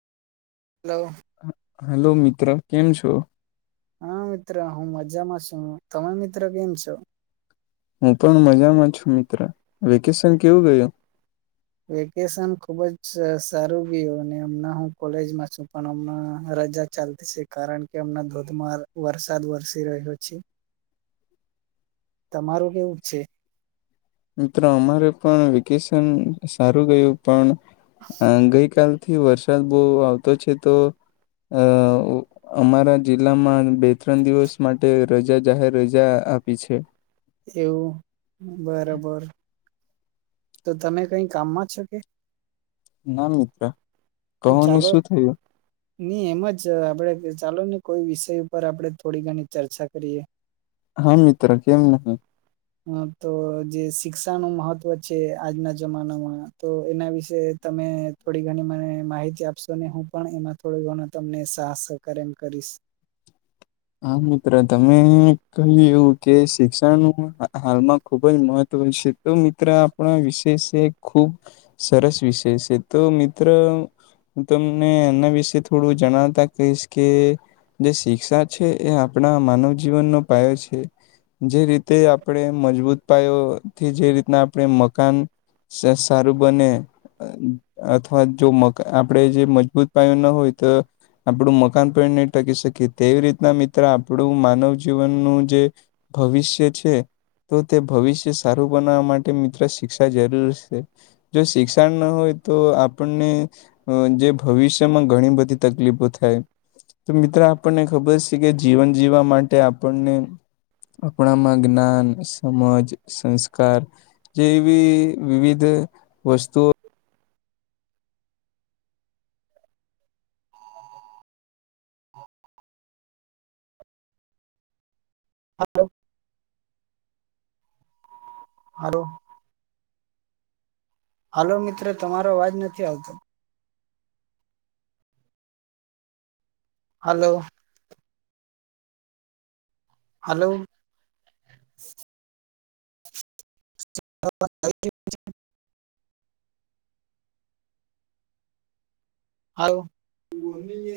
Hello hello, મિત્ર કેમ છો? હા મિત્ર હું મજામાં છું, તમે મિત્રો કેમ છો? હું પણ મજામાં છું, મિત્ર વેકેશન કેવું ગયું? વેકેશન ખુબ જ સ સારું ગયું ને હમણાં હું કોલેજમાં છું પણ હમણા રજા ચાલતી છે કારણ કે હમણાં ધોધમાર વરસાદ વરસી રહ્યો છે. તમારું કેવું છે? મિત્રો અમારે પણ વેકેશન સારું ગયું પણ ગઈકાલ થી વરસાદ બહુ આવતો છે તો અ અમારા જિલ્લામાં બે ત્રણ દિવસ માટે રજા જાહેર રજા આપી છે. એવું બરોબર તો તમે કઈ કામમાં છો કે. ના મિત્ર. કહો તો ને ચાલો. શું થયું નઈ એમ જ આપડે ચાલો ને કોઈ વિષય ઉપર આપણે થોડી ઘણી ચર્ચા કરીએ. હા મિત્ર કેમ નહીિ. હ તો જે શિક્ષાનુંું મહત્વ છે આજના જમાનામાં તો એના વિશે તમે. થોડી ઘણી મને માહિતી આપશો અનેને હું પણ એમાં થોડો ઘણું તમને સાહ સહકાર એમ કરીશ. હા મિત્ર તમે કહ્યું કે શિક્ષણનું હાલમાં ખુબ જ મહત્ત્વ છે. તો મિત્ર આપણા વિષય છે ખુબ સરસ વિષય છે તો મિત્ર. હું તમને એના વિશે થોડું જણાવતા કહીશ કે જે શિક્ષા. છે એ આપણા માનવ જીવનનોો પાયો છે. જે રીતે આપણે મજબૂત પાયોથી જે રીતના આપણે મકાન. સારું બને. અથવા જો મ આપણેે જે મજબૂત પાયો ના હોય તો. આપડું મકાન પણ નહીં ટકી શકીએ તેવી રીતે. ના મિત્ર આપણું માનવ જીવનનું જે ભવિષ્ય છે. તો તે ભવિષ્ય સારું બનાવવા માટે મિત્ર શિક્ષા જરૂર છે. જો શિક્ષણ ના હોય તો આપણને. જે ભવિષ્યમાં ઘણી બધી તકલીફો થાય તો મિત્ર આપણને ખબર છે. કે જીવન જીવવા માટે આપણને. આપણામાં જ્ઞાન સમજ સંસ્કાર. જે બી વિવિધ વસ્તુઓ. હલો. હાર [inaudible] હાલો મિત્ર તમારો અવાજ નથી આવતો [inaudible] હલો [inaudible] હલોો હ [inaudible] [inaudible] [inaudible] હ બો [inaudible]